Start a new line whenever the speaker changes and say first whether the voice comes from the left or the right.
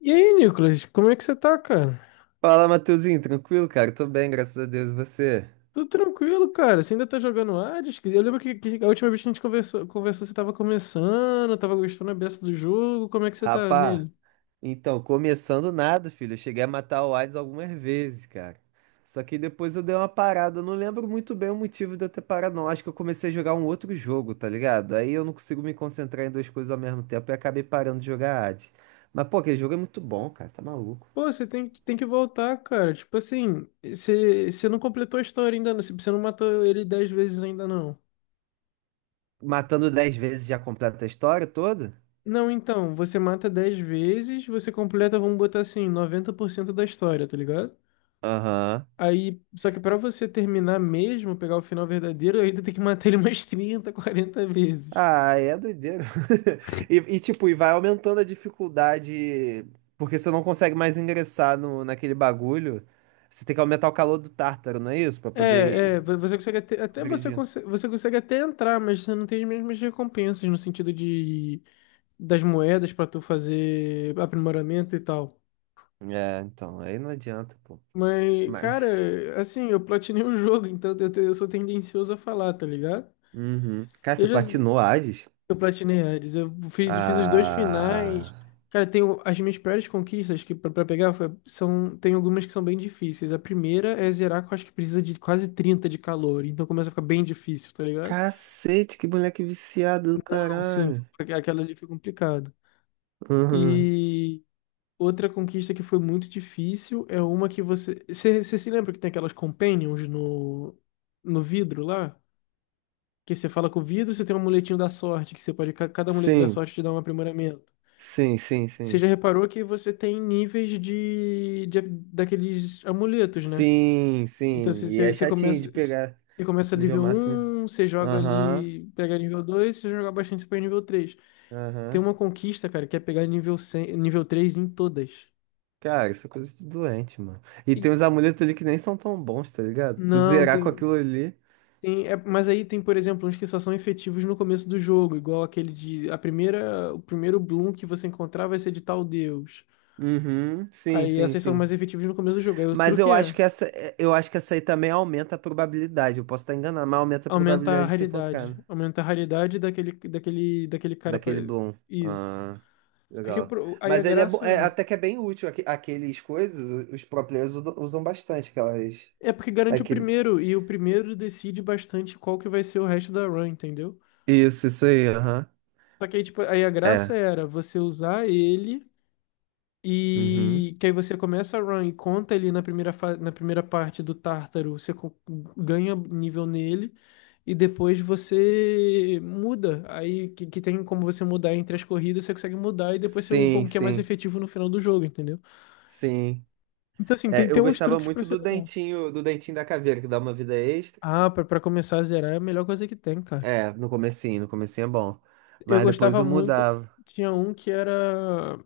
left: E aí, Nicolas, como é que você tá, cara?
right: Fala, Matheusinho, tranquilo, cara? Tô bem, graças a Deus, e você?
left: Tudo tranquilo, cara. Você ainda tá jogando Hades? Eu lembro que a última vez que a gente conversou, você tava começando, tava gostando a beça do jogo. Como é que você tá
right: Rapá,
left: nele?
right: então, começando nada, filho. Eu cheguei a matar o Hades algumas vezes, cara. Só que depois eu dei uma parada. Eu não lembro muito bem o motivo de eu ter parado, não. Acho que eu comecei a jogar um outro jogo, tá ligado? Aí eu não consigo me concentrar em duas coisas ao mesmo tempo e acabei parando de jogar Hades. Mas, pô, aquele jogo é muito bom, cara, tá maluco.
left: Pô, você tem que voltar, cara. Tipo assim, você não completou a história ainda, não. Você não matou ele 10 vezes ainda, não.
right: Matando 10 vezes já completa a história toda?
left: Não, então, você mata 10 vezes, você completa, vamos botar assim, 90% da história, tá ligado?
right: Aham.
left: Aí, só que pra você terminar mesmo, pegar o final verdadeiro, aí tu tem que matar ele umas 30, 40 vezes.
right: Ah, é doideira. E, tipo, e vai aumentando a dificuldade, porque você não consegue mais ingressar no, naquele bagulho. Você tem que aumentar o calor do Tártaro, não é isso? Pra
left: É,
right: poder
left: é, vo- você consegue
right: agredir.
left: até entrar, mas você não tem as mesmas recompensas no sentido de das moedas pra tu fazer aprimoramento e tal.
right: É, então, aí não adianta, pô.
left: Mas,
right: Mas.
left: cara, assim, eu platinei o jogo, então eu sou tendencioso a falar, tá ligado?
right: Uhum. Cara,
left: Eu
right: você
left: já
right: platinou Hades?
left: eu platinei Hades, eu fiz os dois finais.
right: Ah.
left: Cara, tenho as minhas piores conquistas que pra pegar são tem algumas que são bem difíceis. A primeira é zerar, que eu acho que precisa de quase 30 de calor, então começa a ficar bem difícil, tá ligado?
right: Cacete, que moleque viciado do
left: Sim,
right: caralho.
left: aquela ali foi complicado.
right: Uhum.
left: E outra conquista que foi muito difícil é uma que você. Você se lembra que tem aquelas companions no vidro lá? Que você fala com o vidro, você tem um amuletinho da sorte, que você pode. Cada amuleto da
right: Sim,
left: sorte te dá um aprimoramento.
right: sim, sim,
left: Você já
right: sim.
left: reparou que você tem níveis de daqueles amuletos, né?
right: Sim,
left: Então
right: sim.
left: você,
right: E
left: você
right: é
left: você
right: chatinho de
left: começa.
right: pegar
left: Você começa
right: nível
left: nível
right: máximo.
left: um, você joga
right: Aham,
left: ali, pega nível dois, você joga bastante, você pega nível três. Tem
right: aham.
left: uma conquista, cara, que é pegar nível 100, nível 3 em todas.
right: Cara, isso é coisa de doente, mano. E tem
left: E
right: uns amuletos ali que nem são tão bons, tá ligado? Tu
left: não.
right: zerar com aquilo ali.
left: Mas aí tem, por exemplo, uns que só são efetivos no começo do jogo, igual aquele de a primeira, o primeiro Bloom que você encontrar vai ser de tal deus.
right: Uhum, sim,
left: Aí
right: sim,
left: essas são
right: sim.
left: mais efetivas no começo do jogo. Aí o
right: Mas
left: truque
right: eu acho
left: é
right: que essa aí também aumenta a probabilidade. Eu posso estar enganado, mas aumenta a probabilidade de se encontrar, né?
left: aumentar a raridade daquele cara pra...
right: Daquele Bloom.
left: isso.
right: Ah,
left: Só que
right: legal.
left: aí a
right: Mas ele
left: graça
right: é
left: era.
right: até que é bem útil. Aqueles coisas, os pro players usam bastante aquelas.
left: É porque garante o
right: Aquele.
left: primeiro, e o primeiro decide bastante qual que vai ser o resto da run, entendeu?
right: Isso aí, aham.
left: Só que aí, tipo, aí a graça
right: É.
left: era você usar ele
right: Uhum.
left: e que aí você começa a run e conta ele na primeira parte do Tártaro, ganha nível nele e depois você muda. Aí que tem como você mudar entre as corridas, você consegue mudar e depois você upa um
right: Sim,
left: que é mais
right: sim,
left: efetivo no final do jogo, entendeu?
right: sim.
left: Então, assim,
right: É,
left: tem,
right: eu
left: tem uns
right: gostava
left: truques pra
right: muito do
left: acelerar.
right: dentinho, do dentinho da caveira, que dá uma vida extra.
left: Ah, pra começar a zerar é a melhor coisa que tem, cara.
right: É, no comecinho, no comecinho é bom.
left: Eu
right: Mas depois
left: gostava
right: eu
left: muito,
right: mudava.
left: tinha um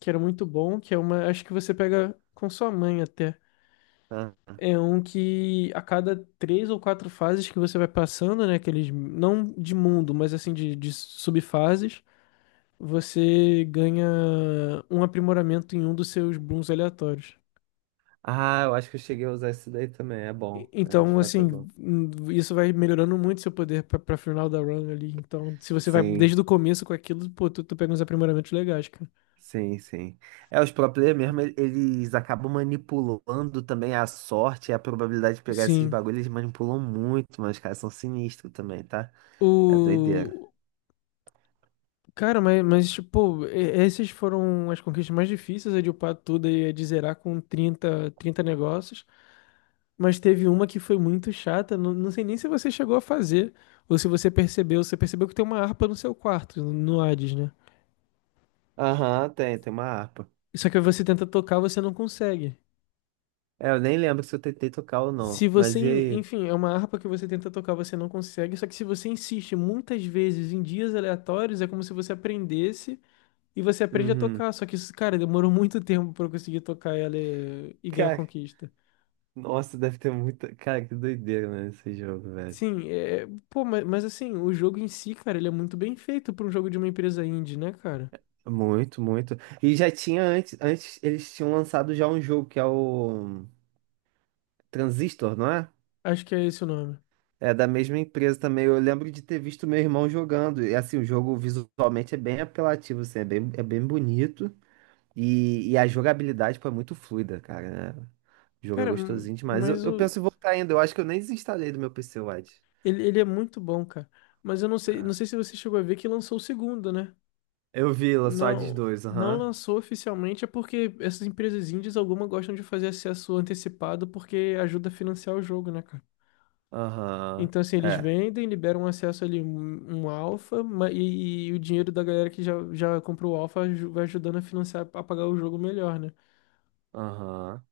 left: que era. Muito bom, que é uma, acho que você pega com sua mãe até.
right: Tá?
left: É um que a cada três ou quatro fases que você vai passando, né, aqueles, não de mundo, mas assim de subfases, você ganha um aprimoramento em um dos seus booms aleatórios.
right: Ah, eu acho que eu cheguei a usar isso daí também. É bom. É, de
left: Então,
right: fato é
left: assim,
right: bom.
left: isso vai melhorando muito seu poder pra final da run ali. Então, se você vai
right: Sim,
left: desde o começo com aquilo, pô, tu pega uns aprimoramentos legais, cara.
right: sim, sim. É, os pro player mesmo, eles acabam manipulando também a sorte e a probabilidade de pegar esses
left: Sim.
right: bagulhos, eles manipulam muito, mas os caras são sinistros também, tá? É doideira.
left: O, Cara, mas tipo, essas foram as conquistas mais difíceis, a de upar tudo e a de zerar com trinta negócios. Mas teve uma que foi muito chata, não, não sei nem se você chegou a fazer, ou se você percebeu. Você percebeu que tem uma harpa no seu quarto, no Hades, né?
right: Aham, tem uma harpa.
left: Só que você tenta tocar, você não consegue.
right: É, eu nem lembro se eu tentei tocar ou não.
left: Se você,
right: Mas e
left: en-
right: aí?
left: enfim, é uma harpa que você tenta tocar, você não consegue. Só que se você insiste muitas vezes em dias aleatórios, é como se você aprendesse. E você aprende a
right: Uhum.
left: tocar, só que isso, cara, demorou muito tempo pra eu conseguir tocar ela e ganhar
right: Cara.
left: conquista.
right: Nossa, deve ter muita. Cara, que doideira, né, esse jogo, velho.
left: Sim, pô, mas assim, o jogo em si, cara, ele é muito bem feito pra um jogo de uma empresa indie, né, cara?
right: Muito, muito. E já tinha antes, antes eles tinham lançado já um jogo que é o Transistor, não é?
left: Acho que é esse o nome.
right: É da mesma empresa também. Eu lembro de ter visto meu irmão jogando. E assim, o jogo visualmente é bem apelativo, assim, é bem bonito. E a jogabilidade, pô, é muito fluida, cara, né? O jogo é
left: Cara,
right: gostosinho demais. Eu,
left: mas
right: eu penso em voltar ainda. Eu acho que eu nem desinstalei do meu PC, Wide.
left: ele é muito bom, cara. Mas eu não
right: Ah.
left: sei se você chegou a ver que lançou o segundo, né?
right: Eu vi, lançou a Hades
left: Não,
right: 2,
left: não
right: aham.
left: lançou oficialmente, é porque essas empresas indies, alguma gostam de fazer acesso antecipado porque ajuda a financiar o jogo, né, cara?
right: Aham.
left: Então, assim, eles
right: É.
left: vendem, liberam um acesso ali um alfa, e o dinheiro da galera que já comprou o alfa vai ajudando a financiar, a pagar o jogo melhor, né?
right: Aham.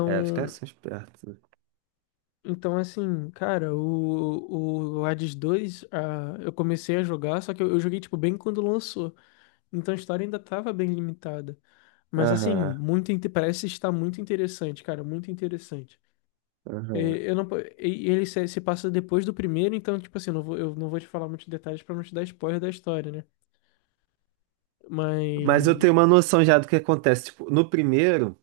right: É, os caras são espertos.
left: então assim, cara, o Hades 2 eu comecei a jogar, só que eu joguei, tipo, bem quando lançou. Então a história ainda tava bem limitada. Mas, assim,
right: Aham.
left: muito, parece estar muito interessante, cara, muito interessante. É,
right: Aham.
left: Eu não, po- e ele se passa depois do primeiro, então, tipo assim, eu não vou te falar muitos detalhes pra não te dar spoiler da história, né?
right: Mas eu
left: Mas
right: tenho uma noção já do que acontece. Tipo, no primeiro,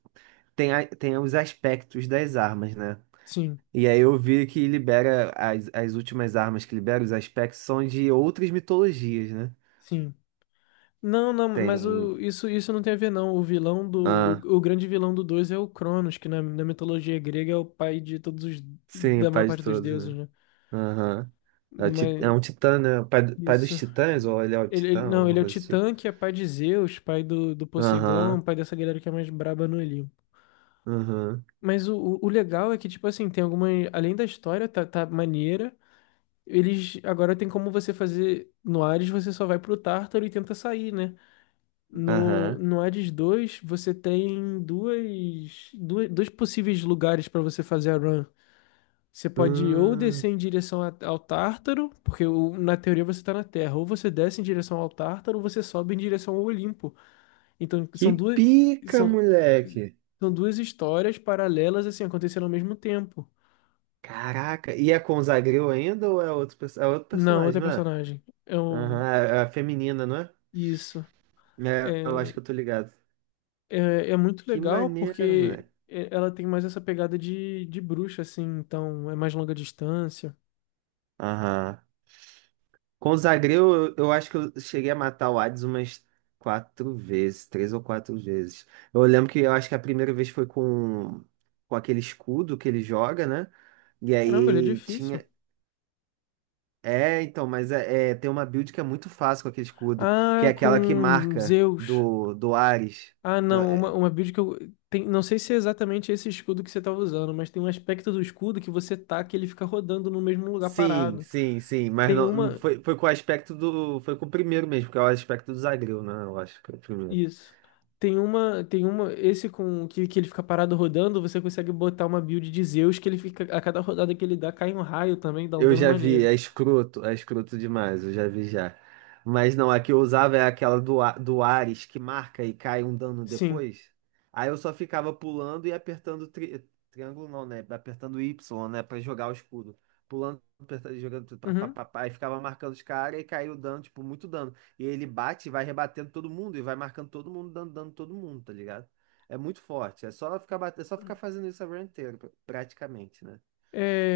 right: tem os aspectos das armas, né?
left: sim,
right: E aí eu vi que libera as últimas armas que libera, os aspectos são de outras mitologias, né?
left: sim. Não, não, mas
right: Tem.
left: isso não tem a ver, não. O vilão do.
right: Ah,
left: O grande vilão do 2 é o Cronos, que na mitologia grega é o pai de todos os.
right: sim, o
left: Da maior
right: pai de
left: parte dos
right: todos,
left: deuses,
right: né?
left: né?
right: Aham. É, é um
left: Mas
right: titã, né? O pai, pai dos
left: isso.
right: titãs, ou ele é o
left: Ele,
right: titã,
left: não,
right: alguma
left: ele é o
right: coisa assim.
left: Titã, que é pai de Zeus, pai do Poseidon,
right: Aham.
left: pai dessa galera que é mais braba no Olimpo.
right: Aham.
left: Mas o legal é que, tipo assim, tem alguma. Além da história, tá maneira. Eles. Agora tem como você fazer. No Ares, você só vai pro Tártaro e tenta sair, né? No,
right: Aham.
left: no Hades 2, você tem dois possíveis lugares para você fazer a run. Você pode ou descer
right: Hum.
left: em direção ao Tártaro, porque na teoria você está na Terra, ou você desce em direção ao Tártaro, ou você sobe em direção ao Olimpo. Então,
right: Que pica,
left: são,
right: moleque!
left: são duas histórias paralelas, assim, acontecendo ao mesmo tempo.
right: Caraca, e é com o Zagreu ainda ou é outro
left: Não,
right: personagem,
left: outra
right: não é?
left: personagem. É um,
right: Aham, é a feminina, não é?
left: isso.
right: É, eu
left: É,
right: acho que eu tô ligado.
left: é muito
right: Que
left: legal
right: maneiro,
left: porque
right: moleque.
left: ela tem mais essa pegada de bruxa, assim, então é mais longa distância.
right: Aham. Com o Zagreu, eu acho que eu cheguei a matar o Hades umas quatro vezes, três ou quatro vezes. Eu lembro que eu acho que a primeira vez foi com aquele escudo que ele joga, né? E
left: Caramba, ele é
right: aí
left: difícil.
right: tinha. É, então, mas tem uma build que é muito fácil com aquele escudo, que é
left: Ah,
right: aquela que
left: com
right: marca
left: Zeus.
right: do Ares.
left: Ah,
right: Não,
left: não, uma,
right: é-
left: uma build que eu. Tem, não sei se é exatamente esse escudo que você tava usando, mas tem um aspecto do escudo que você taca e ele fica rodando no mesmo lugar
right: Sim,
left: parado.
right: sim, sim, mas
left: Tem
right: não, não
left: uma.
right: foi, foi com o aspecto do. Foi com o primeiro mesmo, que é o aspecto do Zagreu, né? Eu acho que é o primeiro.
left: Isso. Tem uma. Tem uma. Esse com que ele fica parado rodando, você consegue botar uma build de Zeus que ele fica. A cada rodada que ele dá, cai um raio também, dá um
right: Eu
left: dano
right: já vi,
left: maneiro.
right: é escroto demais, eu já vi já. Mas não, a que eu usava é aquela do Ares que marca e cai um dano
left: Sim.
right: depois. Aí eu só ficava pulando e apertando triângulo, não, né? Apertando Y, né? Pra jogar o escudo. Pulando, apertando, jogando, tudo, pá, pá,
left: Uhum.
right: pá, pá, e ficava marcando os caras e caiu dano, tipo, muito dano. E ele bate e vai rebatendo todo mundo e vai marcando todo mundo, dando dano todo mundo, tá ligado? É muito forte. É só ficar fazendo isso a run inteira, praticamente, né?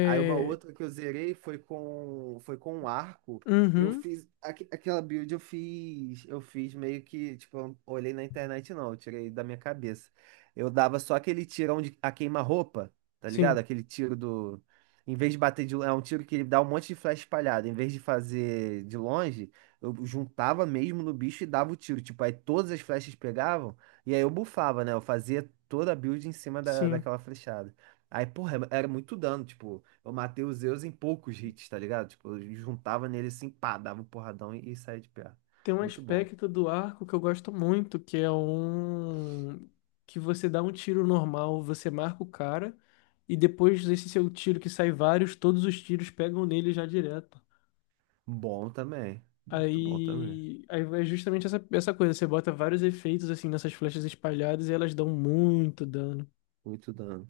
right: Aí uma outra que eu zerei foi com um arco. Eu
left: Uhum.
right: fiz aquela build eu fiz meio que, tipo, eu não olhei na internet não, eu tirei da minha cabeça. Eu dava só aquele tirão de a queima-roupa, tá
left: Sim,
right: ligado? Aquele tiro do em vez de bater de é um tiro que ele dá um monte de flecha espalhada, em vez de fazer de longe, eu juntava mesmo no bicho e dava o tiro, tipo, aí todas as flechas pegavam e aí eu bufava, né? Eu fazia toda a build em cima
left: sim.
right: daquela flechada. Aí, porra, era muito dano, tipo, eu matei o Zeus em poucos hits, tá ligado? Tipo, eu juntava nele assim, pá, dava um porradão e saía de perto.
left: Tem um
right: Muito bom.
left: aspecto do arco que eu gosto muito, que é um... Que você dá um tiro normal, você marca o cara, e depois desse seu tiro que sai vários, todos os tiros pegam nele já direto.
right: Bom também. Muito bom também.
left: Aí, é justamente essa coisa, você bota vários efeitos assim nessas flechas espalhadas e elas dão muito dano.
right: Muito dano.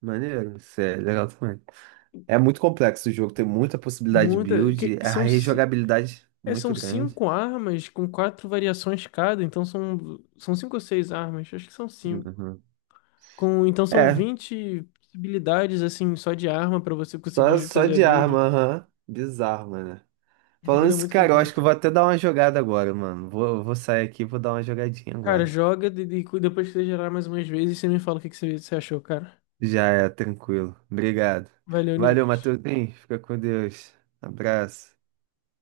right: Maneiro, isso é legal também. É muito complexo o jogo, tem muita possibilidade de
left: Muita. Que,
right: build,
left: que
right: é a
left: são.
right: rejogabilidade
left: É,
right: muito
left: são
right: grande.
left: cinco armas com quatro variações cada, então são cinco ou seis armas, acho que são cinco.
right: Uhum.
left: Então são
right: É,
left: 20 possibilidades, assim, só de arma pra você
right: só,
left: conseguir
right: só
left: fazer a
right: de
left: build.
right: arma, aham. Bizarro, mano.
left: Esse
right: Falando
left: jogo é
right: isso,
left: muito
right: cara, eu acho que eu
left: completo.
right: vou até dar uma jogada agora, mano. Vou sair aqui e vou dar uma jogadinha
left: Cara,
right: agora.
left: joga e depois que você gerar mais umas vezes, você me fala o que você achou, cara.
right: Já é, tranquilo. Obrigado.
left: Valeu,
right: Valeu,
left: Nicolas.
right: Matheusinho. Fica com Deus. Abraço.